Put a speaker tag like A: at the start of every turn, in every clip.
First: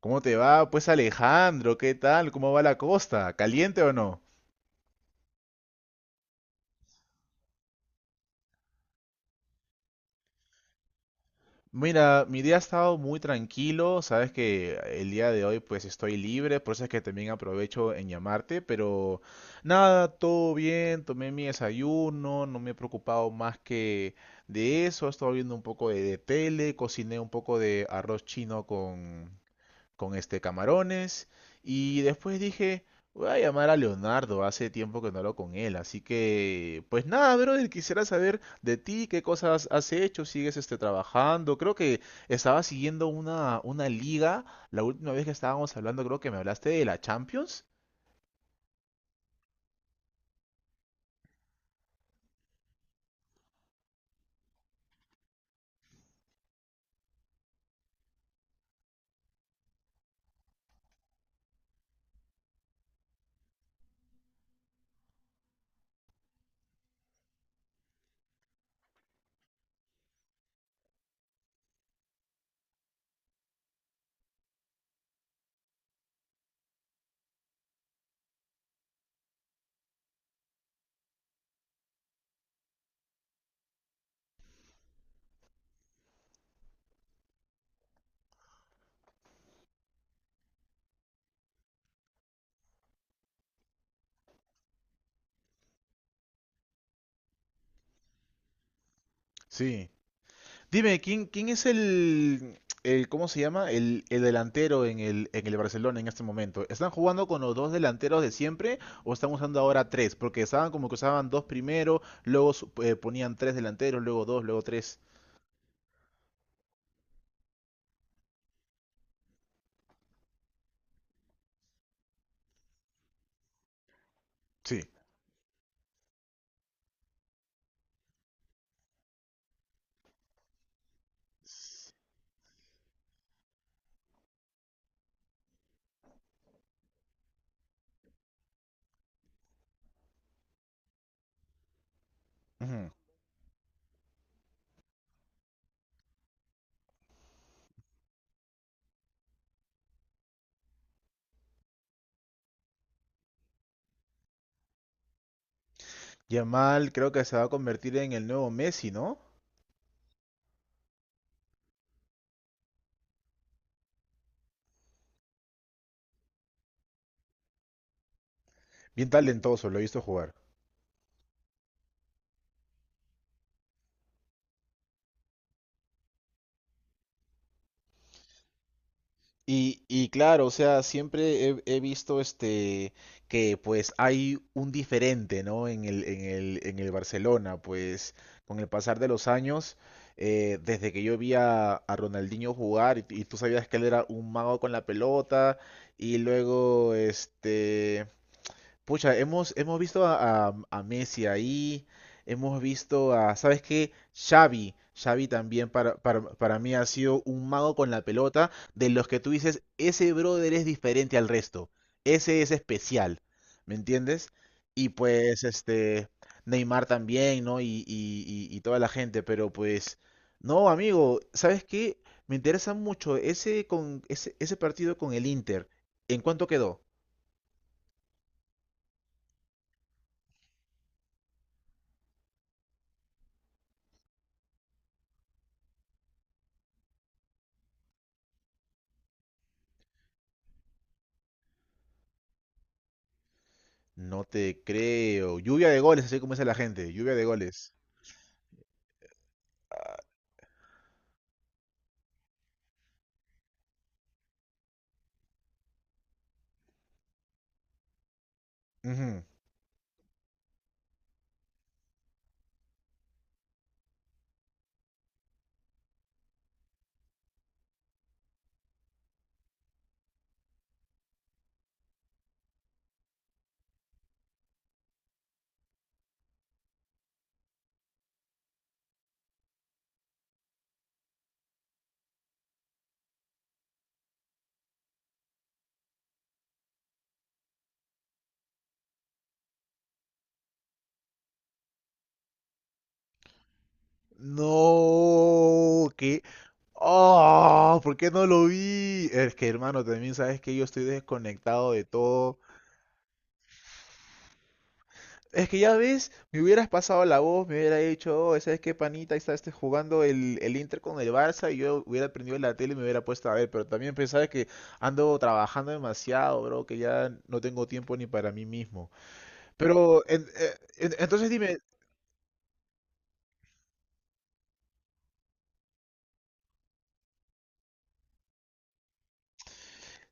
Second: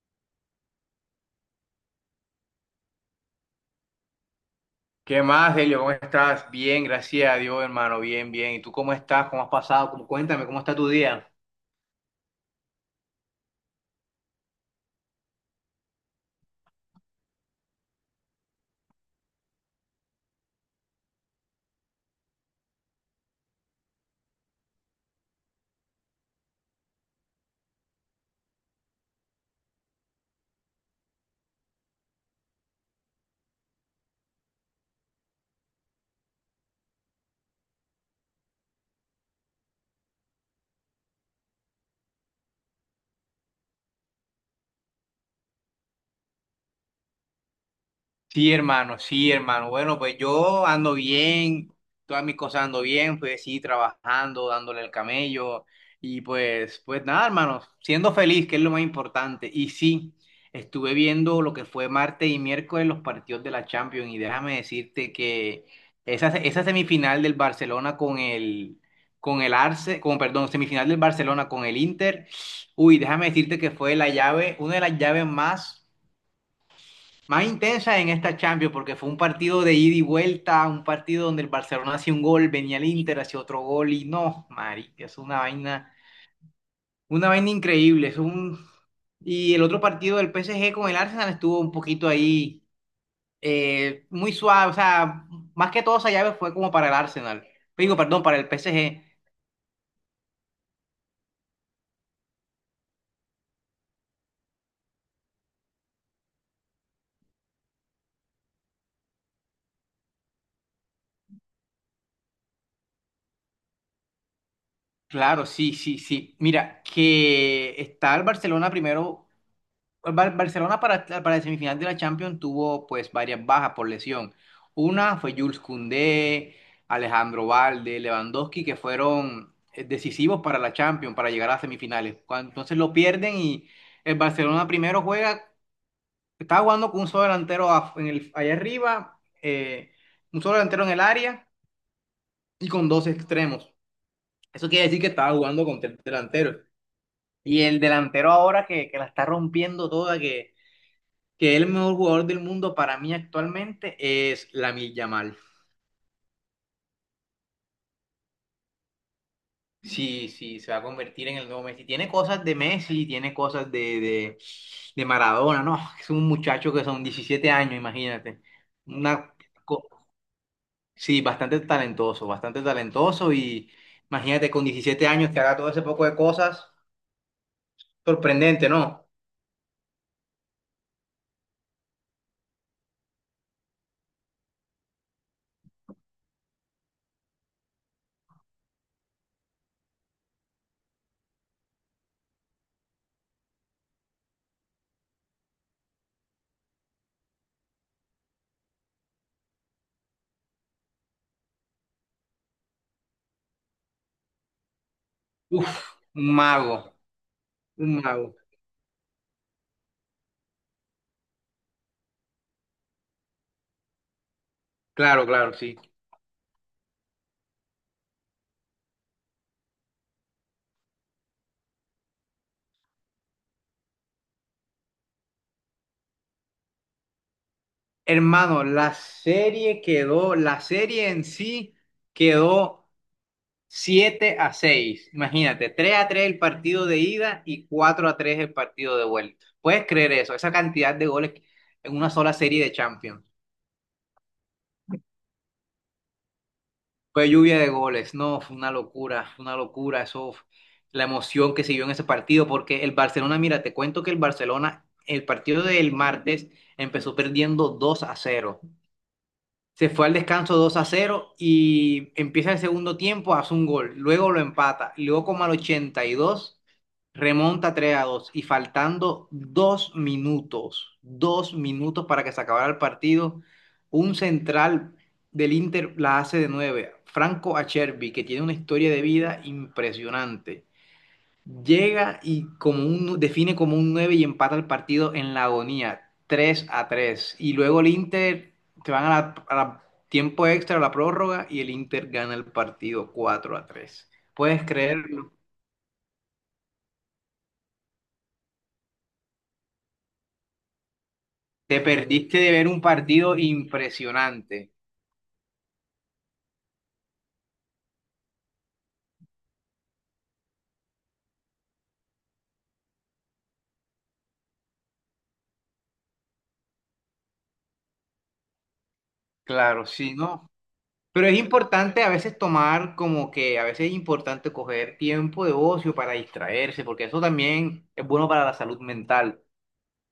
A: ¿Cómo te va? Pues Alejandro, ¿qué tal? ¿Cómo va la costa? ¿Caliente o no?
B: ¿Qué más, Delio? ¿Cómo estás? Bien, gracias a Dios, hermano. Bien, bien. ¿Y tú cómo estás? ¿Cómo has pasado? Cuéntame, ¿cómo está tu día?
A: Mira, mi día ha estado muy tranquilo, sabes que el día de hoy pues estoy libre, por eso es que también aprovecho en llamarte, pero nada, todo bien, tomé mi desayuno, no me he preocupado más que de eso, he estado viendo un poco de tele, cociné un poco de arroz chino con este camarones. Y después dije, voy a llamar a Leonardo, hace tiempo que no hablo con él. Así que, pues nada, brother, quisiera saber de ti, qué cosas has hecho, sigues este trabajando. Creo que estaba siguiendo una liga. La última vez que estábamos hablando, creo que me hablaste de la Champions.
B: Sí, hermano, sí, hermano. Bueno, pues yo ando bien, todas mis cosas ando bien, pues sí, trabajando, dándole el camello y pues nada, hermano, siendo feliz, que es lo más importante. Y sí, estuve viendo lo que fue martes y miércoles los partidos de la Champions y déjame decirte que esa semifinal del Barcelona con el Arce, con, perdón, semifinal del Barcelona con el Inter. Uy, déjame decirte que fue la llave, una de las llaves más intensa en esta Champions, porque fue un partido de ida y vuelta, un partido donde el Barcelona hacía un gol, venía el Inter, hacía otro gol, y no, Mari, es una vaina increíble. Y el otro partido del PSG con el Arsenal estuvo un poquito ahí, muy suave, o sea, más que todo esa llave fue como para el Arsenal. Digo, perdón, para el PSG.
A: Sí. Dime, ¿quién es ¿cómo se llama? El delantero en el Barcelona en este momento. ¿Están jugando con los dos delanteros de siempre o están usando ahora tres? Porque estaban como que usaban dos primero, luego ponían tres delanteros, luego dos, luego tres.
B: Claro, sí, sí, sí. Mira, que está el Barcelona primero. Barcelona para el semifinal de la Champions tuvo pues varias bajas por lesión.
A: Sí.
B: Una fue Jules Koundé, Alejandro Valde, Lewandowski, que fueron decisivos para la Champions, para llegar a semifinales. Entonces lo pierden y el Barcelona primero juega, estaba jugando con un solo delantero allá arriba, un solo delantero en el área y con
A: Ujú.
B: dos extremos. Eso quiere decir que estaba jugando con tres delanteros. Y el delantero ahora que la está rompiendo toda, que el mejor jugador del mundo para mí actualmente es Lamil Yamal.
A: Yamal creo que se va a convertir en el nuevo Messi, ¿no?
B: Sí, sí, se va a convertir en el nuevo Messi. Tiene cosas de Messi, tiene cosas de Maradona, ¿no? Es un muchacho que son 17 años, imagínate.
A: Bien
B: Una,
A: talentoso, lo he
B: co-
A: visto jugar.
B: sí, bastante talentoso y imagínate con 17 años que haga todo ese poco de cosas. Sorprendente, ¿no?
A: Y claro, o sea, siempre he visto este que pues hay un diferente, ¿no? En el Barcelona, pues con el pasar de los años, desde que yo vi a Ronaldinho jugar y tú sabías que él era un mago con la pelota y luego este Pucha, hemos visto a, a Messi ahí, hemos visto a, ¿sabes qué? Xavi, Xavi también
B: Uf, un
A: para mí
B: mago,
A: ha sido un mago con
B: un
A: la
B: mago.
A: pelota, de los que tú dices, ese brother es diferente al resto, ese es especial, ¿me entiendes? Y
B: Claro,
A: pues
B: claro, sí.
A: este, Neymar también, ¿no? Y toda la gente, pero pues, no, amigo, ¿sabes qué? Me interesa mucho ese, ese, ese partido con el Inter, ¿en cuánto quedó?
B: Hermano, la serie en sí quedó 7-6. Imagínate, 3-3 el partido de ida y 4-3 el partido de vuelta. ¿Puedes creer eso? Esa cantidad de goles en una sola serie de Champions.
A: No te creo. Lluvia de goles, así como dice la gente. Lluvia de
B: Fue lluvia de
A: goles.
B: goles. No, fue una locura, fue una
A: Ah,
B: locura. Eso, la emoción que se vio en ese partido, porque el Barcelona, mira, te cuento que el Barcelona, el partido del martes empezó perdiendo 2-0.
A: ujú.
B: Se fue al descanso 2-0 y empieza el segundo tiempo, hace un gol, luego lo empata, y luego como al 82 remonta 3-2 y faltando 2 minutos, 2 minutos para que se acabara el partido, un central del Inter la hace de 9 Franco Acerbi, que tiene una historia de vida impresionante. Llega y define como un 9 y empata el partido en la agonía, 3-3. Y luego el Inter se van a tiempo extra, a la prórroga, y el Inter gana el partido 4-3. ¿Puedes creerlo?
A: No, que... Oh, ¿por qué no lo vi? Es que, hermano, también sabes que yo estoy desconectado
B: Te
A: de todo.
B: perdiste de ver un partido impresionante.
A: Es que ya ves, me hubieras pasado la voz, me hubiera dicho, oh, ¿sabes qué, panita? Ahí está este jugando el Inter con el Barça y yo hubiera prendido la tele y me hubiera puesto a ver. Pero también pensaba que ando trabajando demasiado, bro, que ya no tengo tiempo ni para mí mismo.
B: Claro, sí, ¿no? Pero
A: Entonces
B: es
A: dime,
B: importante a veces tomar como que a veces es importante coger tiempo de ocio para distraerse, porque eso también es bueno para la salud mental.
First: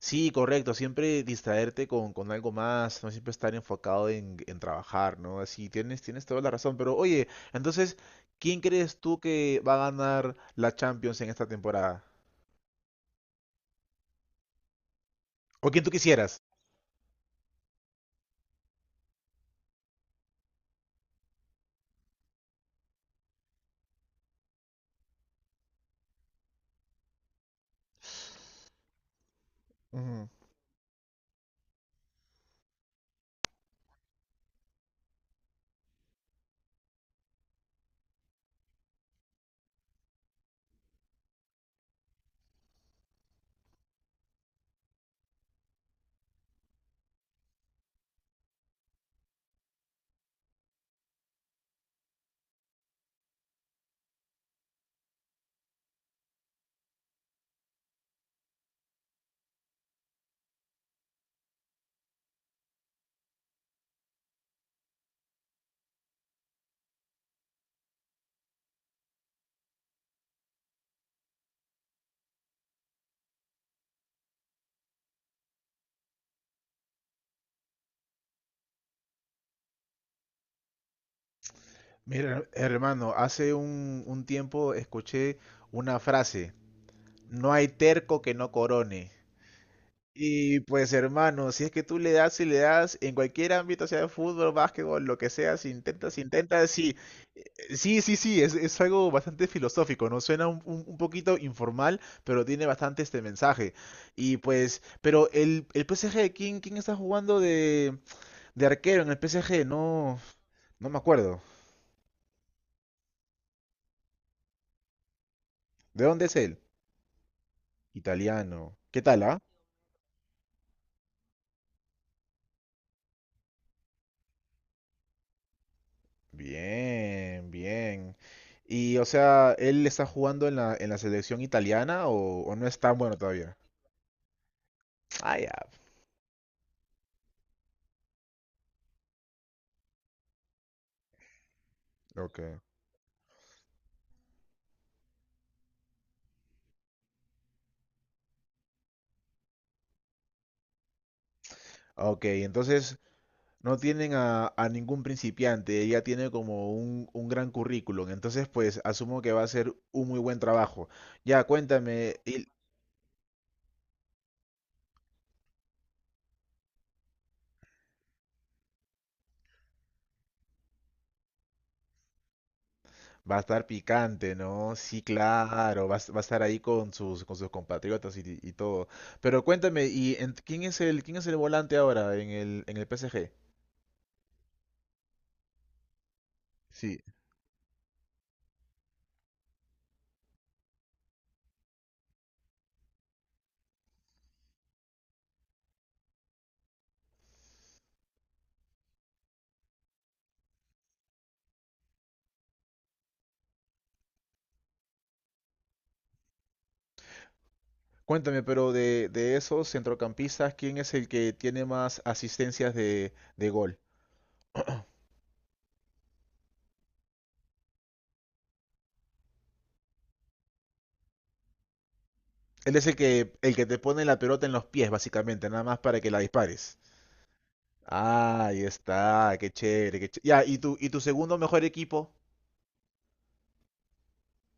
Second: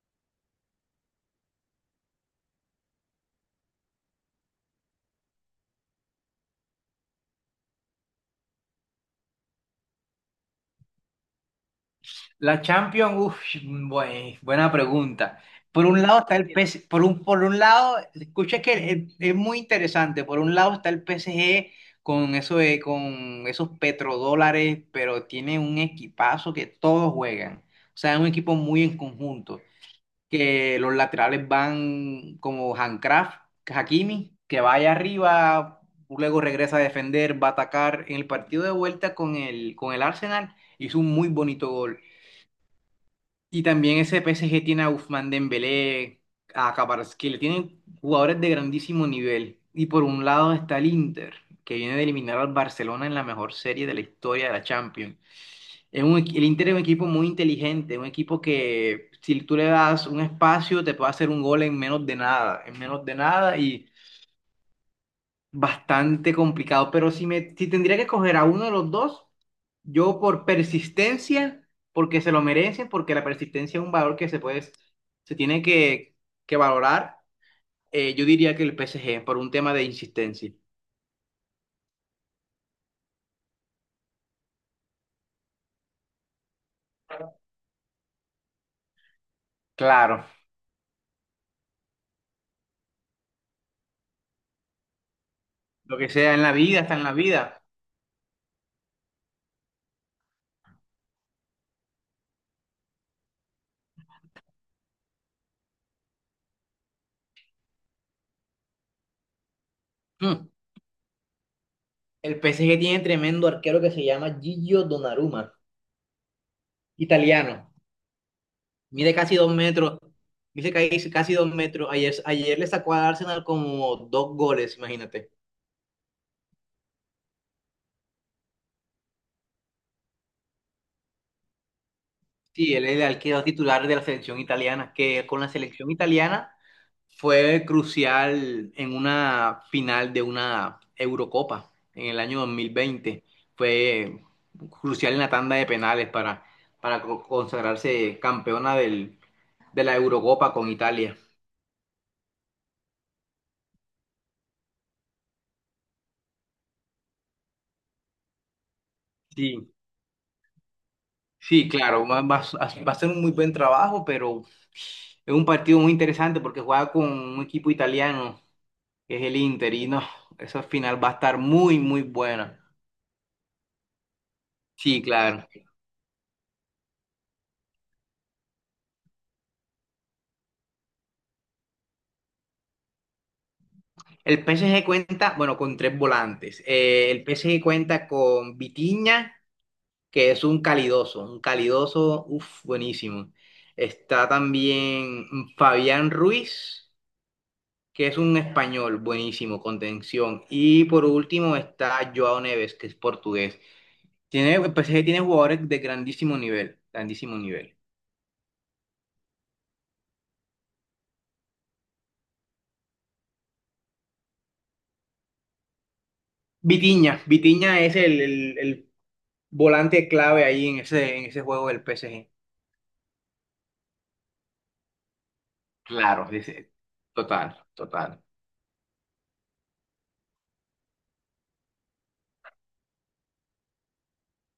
A: sí, correcto, siempre distraerte con algo más, no siempre estar enfocado en trabajar, ¿no? Así tienes, tienes toda la razón, pero oye, entonces, ¿quién crees tú que va a ganar la Champions en esta temporada?
B: La Champions, uff, buena pregunta.
A: ¿O quién
B: Por
A: tú
B: un lado está
A: quisieras?
B: el PSG, por un lado, escucha que es muy interesante. Por un lado está el PSG con con esos petrodólares, pero tiene un equipazo que todos juegan. O sea, es un equipo muy en conjunto.
A: Ujú.
B: Que los laterales van como Handcraft, Hakimi, que vaya arriba, luego regresa a defender, va a atacar. En el partido de vuelta con el Arsenal hizo un muy bonito gol. Y también ese PSG tiene a Ousmane Dembélé, a Kvaratskhelia, tienen jugadores de grandísimo nivel. Y por un lado está el Inter, que viene de eliminar al Barcelona en la mejor serie de la historia de la Champions. El Inter es un equipo muy inteligente, un equipo que si tú le das un espacio te puede hacer un gol en menos de nada, en menos de nada y bastante complicado, pero si tendría que escoger a uno de los dos, yo por persistencia, porque se lo merecen, porque la persistencia es un valor que se puede, se tiene que valorar, yo diría que el PSG, por un tema de insistencia.
A: Mira, hermano, hace un tiempo escuché una frase, no hay terco que no corone.
B: Claro,
A: Y pues hermano, si es que tú le das y le das en cualquier ámbito, sea de fútbol, básquetbol, lo que sea,
B: lo que
A: si
B: sea en la
A: intentas,
B: vida, está
A: sí,
B: en la vida.
A: eh, sí, sí, sí, es algo bastante filosófico, ¿no? Suena un poquito informal, pero tiene bastante este mensaje. Y pues, pero el PSG, ¿quién está jugando de arquero en el PSG? No,
B: Mm.
A: no me acuerdo.
B: El PSG tiene tremendo arquero que se llama Gigio Donnarumma,
A: ¿De dónde es él?
B: italiano.
A: Italiano. ¿Qué
B: Mide
A: tal,
B: casi
A: ah?
B: 2 metros, dice que hay casi 2 metros. Ayer le sacó al Arsenal como dos goles, imagínate.
A: Bien, bien. Y o sea, ¿él está jugando en la selección italiana o no
B: Sí,
A: es
B: él,
A: tan bueno
B: él quedó
A: todavía?
B: titular de la selección italiana, que
A: Ah,
B: con la
A: ya.
B: selección italiana fue crucial en una final de una Eurocopa en el año
A: Ok.
B: 2020. Fue crucial en la tanda de penales para consagrarse campeona de la Eurocopa con Italia.
A: Ok, entonces no tienen a ningún principiante, ella tiene como un gran currículum, entonces pues asumo que va a
B: Sí,
A: ser un muy buen trabajo. Ya,
B: sí, claro,
A: cuéntame,
B: va, va
A: y
B: a va a ser un muy buen trabajo, pero es un partido muy interesante porque juega con un equipo italiano, que es el Inter, y no, esa final va a estar muy, muy buena.
A: va a estar picante, ¿no? Sí,
B: Sí, claro.
A: claro, va a estar ahí con sus compatriotas y todo. Pero cuéntame, ¿quién es el, quién es el volante ahora en el PSG?
B: El PSG cuenta, bueno, con tres volantes.
A: Sí.
B: El PSG cuenta con Vitinha, que es un calidoso, uff, buenísimo. Está también Fabián Ruiz, que es un español, buenísimo, contención. Y por último está Joao Neves, que es portugués. El PSG tiene jugadores de grandísimo nivel, grandísimo nivel.
A: Cuéntame, pero de esos centrocampistas, ¿quién es el que tiene más asistencias de gol?
B: Vitinha es el volante clave ahí en ese juego del PSG.
A: Él es el que te pone la pelota en los pies, básicamente, nada más para que la
B: Claro, dice,
A: dispares.
B: total, total.
A: Ah, ahí está, qué chévere, qué chévere. Ya, ¿y tu segundo mejor equipo?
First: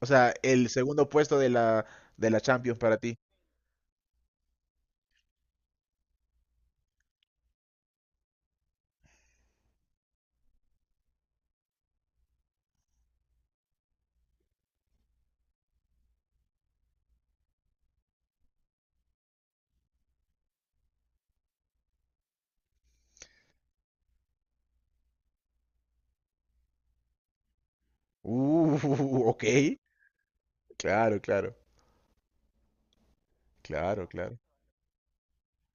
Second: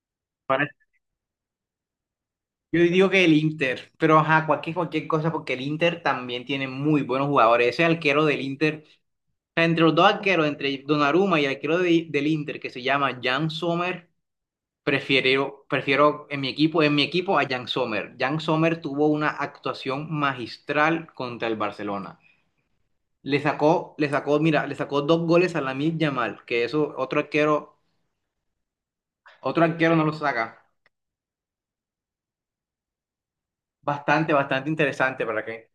A: O sea, el
B: Ahora,
A: segundo puesto de la Champions
B: yo
A: para
B: digo
A: ti.
B: que el Inter, pero ajá, cualquier cosa, porque el Inter también tiene muy buenos jugadores. Ese arquero del Inter, o sea, entre los dos arqueros, entre Donnarumma y el arquero del Inter, que se llama Jan Sommer, prefiero en mi equipo a Jan Sommer. Jan Sommer tuvo una actuación magistral contra el Barcelona. Mira, le sacó dos goles a Lamine Yamal, que eso
A: Uh,
B: otro
A: ok.
B: arquero no lo saca.
A: Claro, claro, claro,
B: Bastante,
A: claro.
B: bastante interesante, ¿para qué?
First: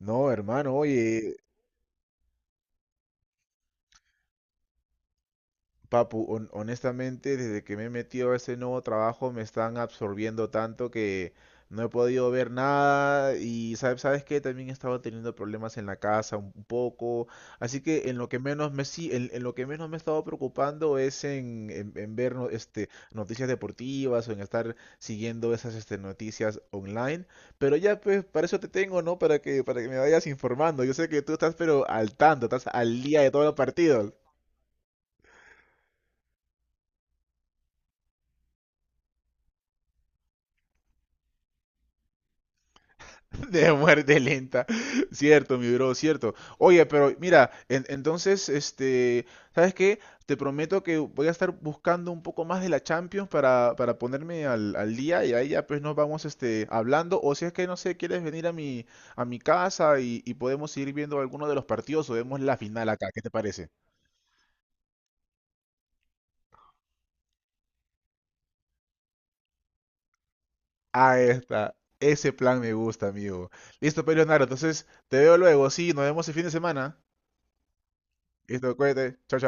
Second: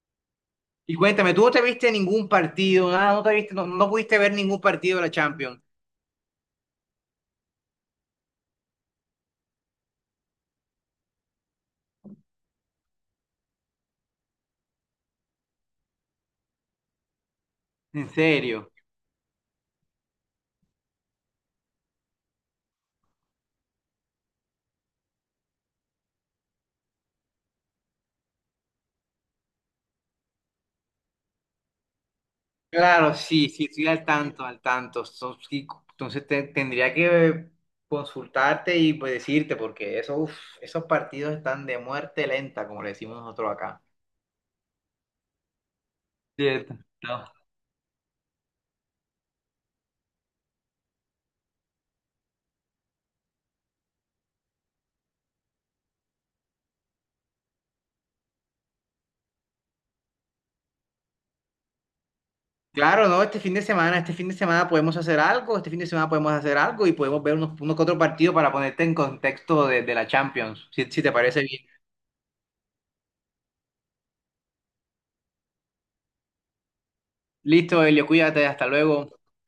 A: No, hermano,
B: Y cuéntame,
A: oye,
B: ¿tú no te viste ningún partido? Nada, no te viste, no, no pudiste ver ningún partido de la Champions.
A: Papu, honestamente, desde que me he metido a ese nuevo trabajo me están absorbiendo tanto que no he podido ver nada y sabes, sabes que también he estado teniendo problemas en la casa un poco, así que
B: En
A: en lo que
B: serio.
A: menos me sí, en lo que menos me he estado preocupando es en ver noticias deportivas o en estar siguiendo esas este, noticias online, pero ya pues para eso te tengo, ¿no? Para que me vayas informando. Yo sé que tú estás pero al tanto, estás al
B: Claro,
A: día de todos
B: sí,
A: los
B: sí, estoy al
A: partidos.
B: tanto, al tanto. Sí, entonces tendría que consultarte y pues, decirte, porque eso, uf, esos partidos están de muerte lenta, como le decimos nosotros
A: De
B: acá.
A: muerte lenta. Cierto, mi bro, cierto.
B: Cierto.
A: Oye, pero
B: No.
A: mira, entonces, este, ¿sabes qué? Te prometo que voy a estar buscando un poco más de la Champions para ponerme al día y ahí ya pues nos vamos este, hablando. O si es que, no sé, quieres venir a mi casa y podemos ir viendo alguno de los partidos o vemos la final
B: Claro,
A: acá. ¿Qué
B: no,
A: te
B: este fin de
A: parece?
B: semana, este fin de semana podemos hacer algo, este fin de semana podemos hacer algo y podemos ver unos, que otros partidos para ponerte en contexto de la Champions, si te
A: Ahí
B: parece bien.
A: está. Ese plan me gusta, amigo. Listo, pues, Leonardo. Entonces, te veo luego. Sí, nos vemos el fin de semana.
B: Listo, Elio, cuídate, hasta
A: Listo, cuídate.
B: luego.
A: Chao, chao.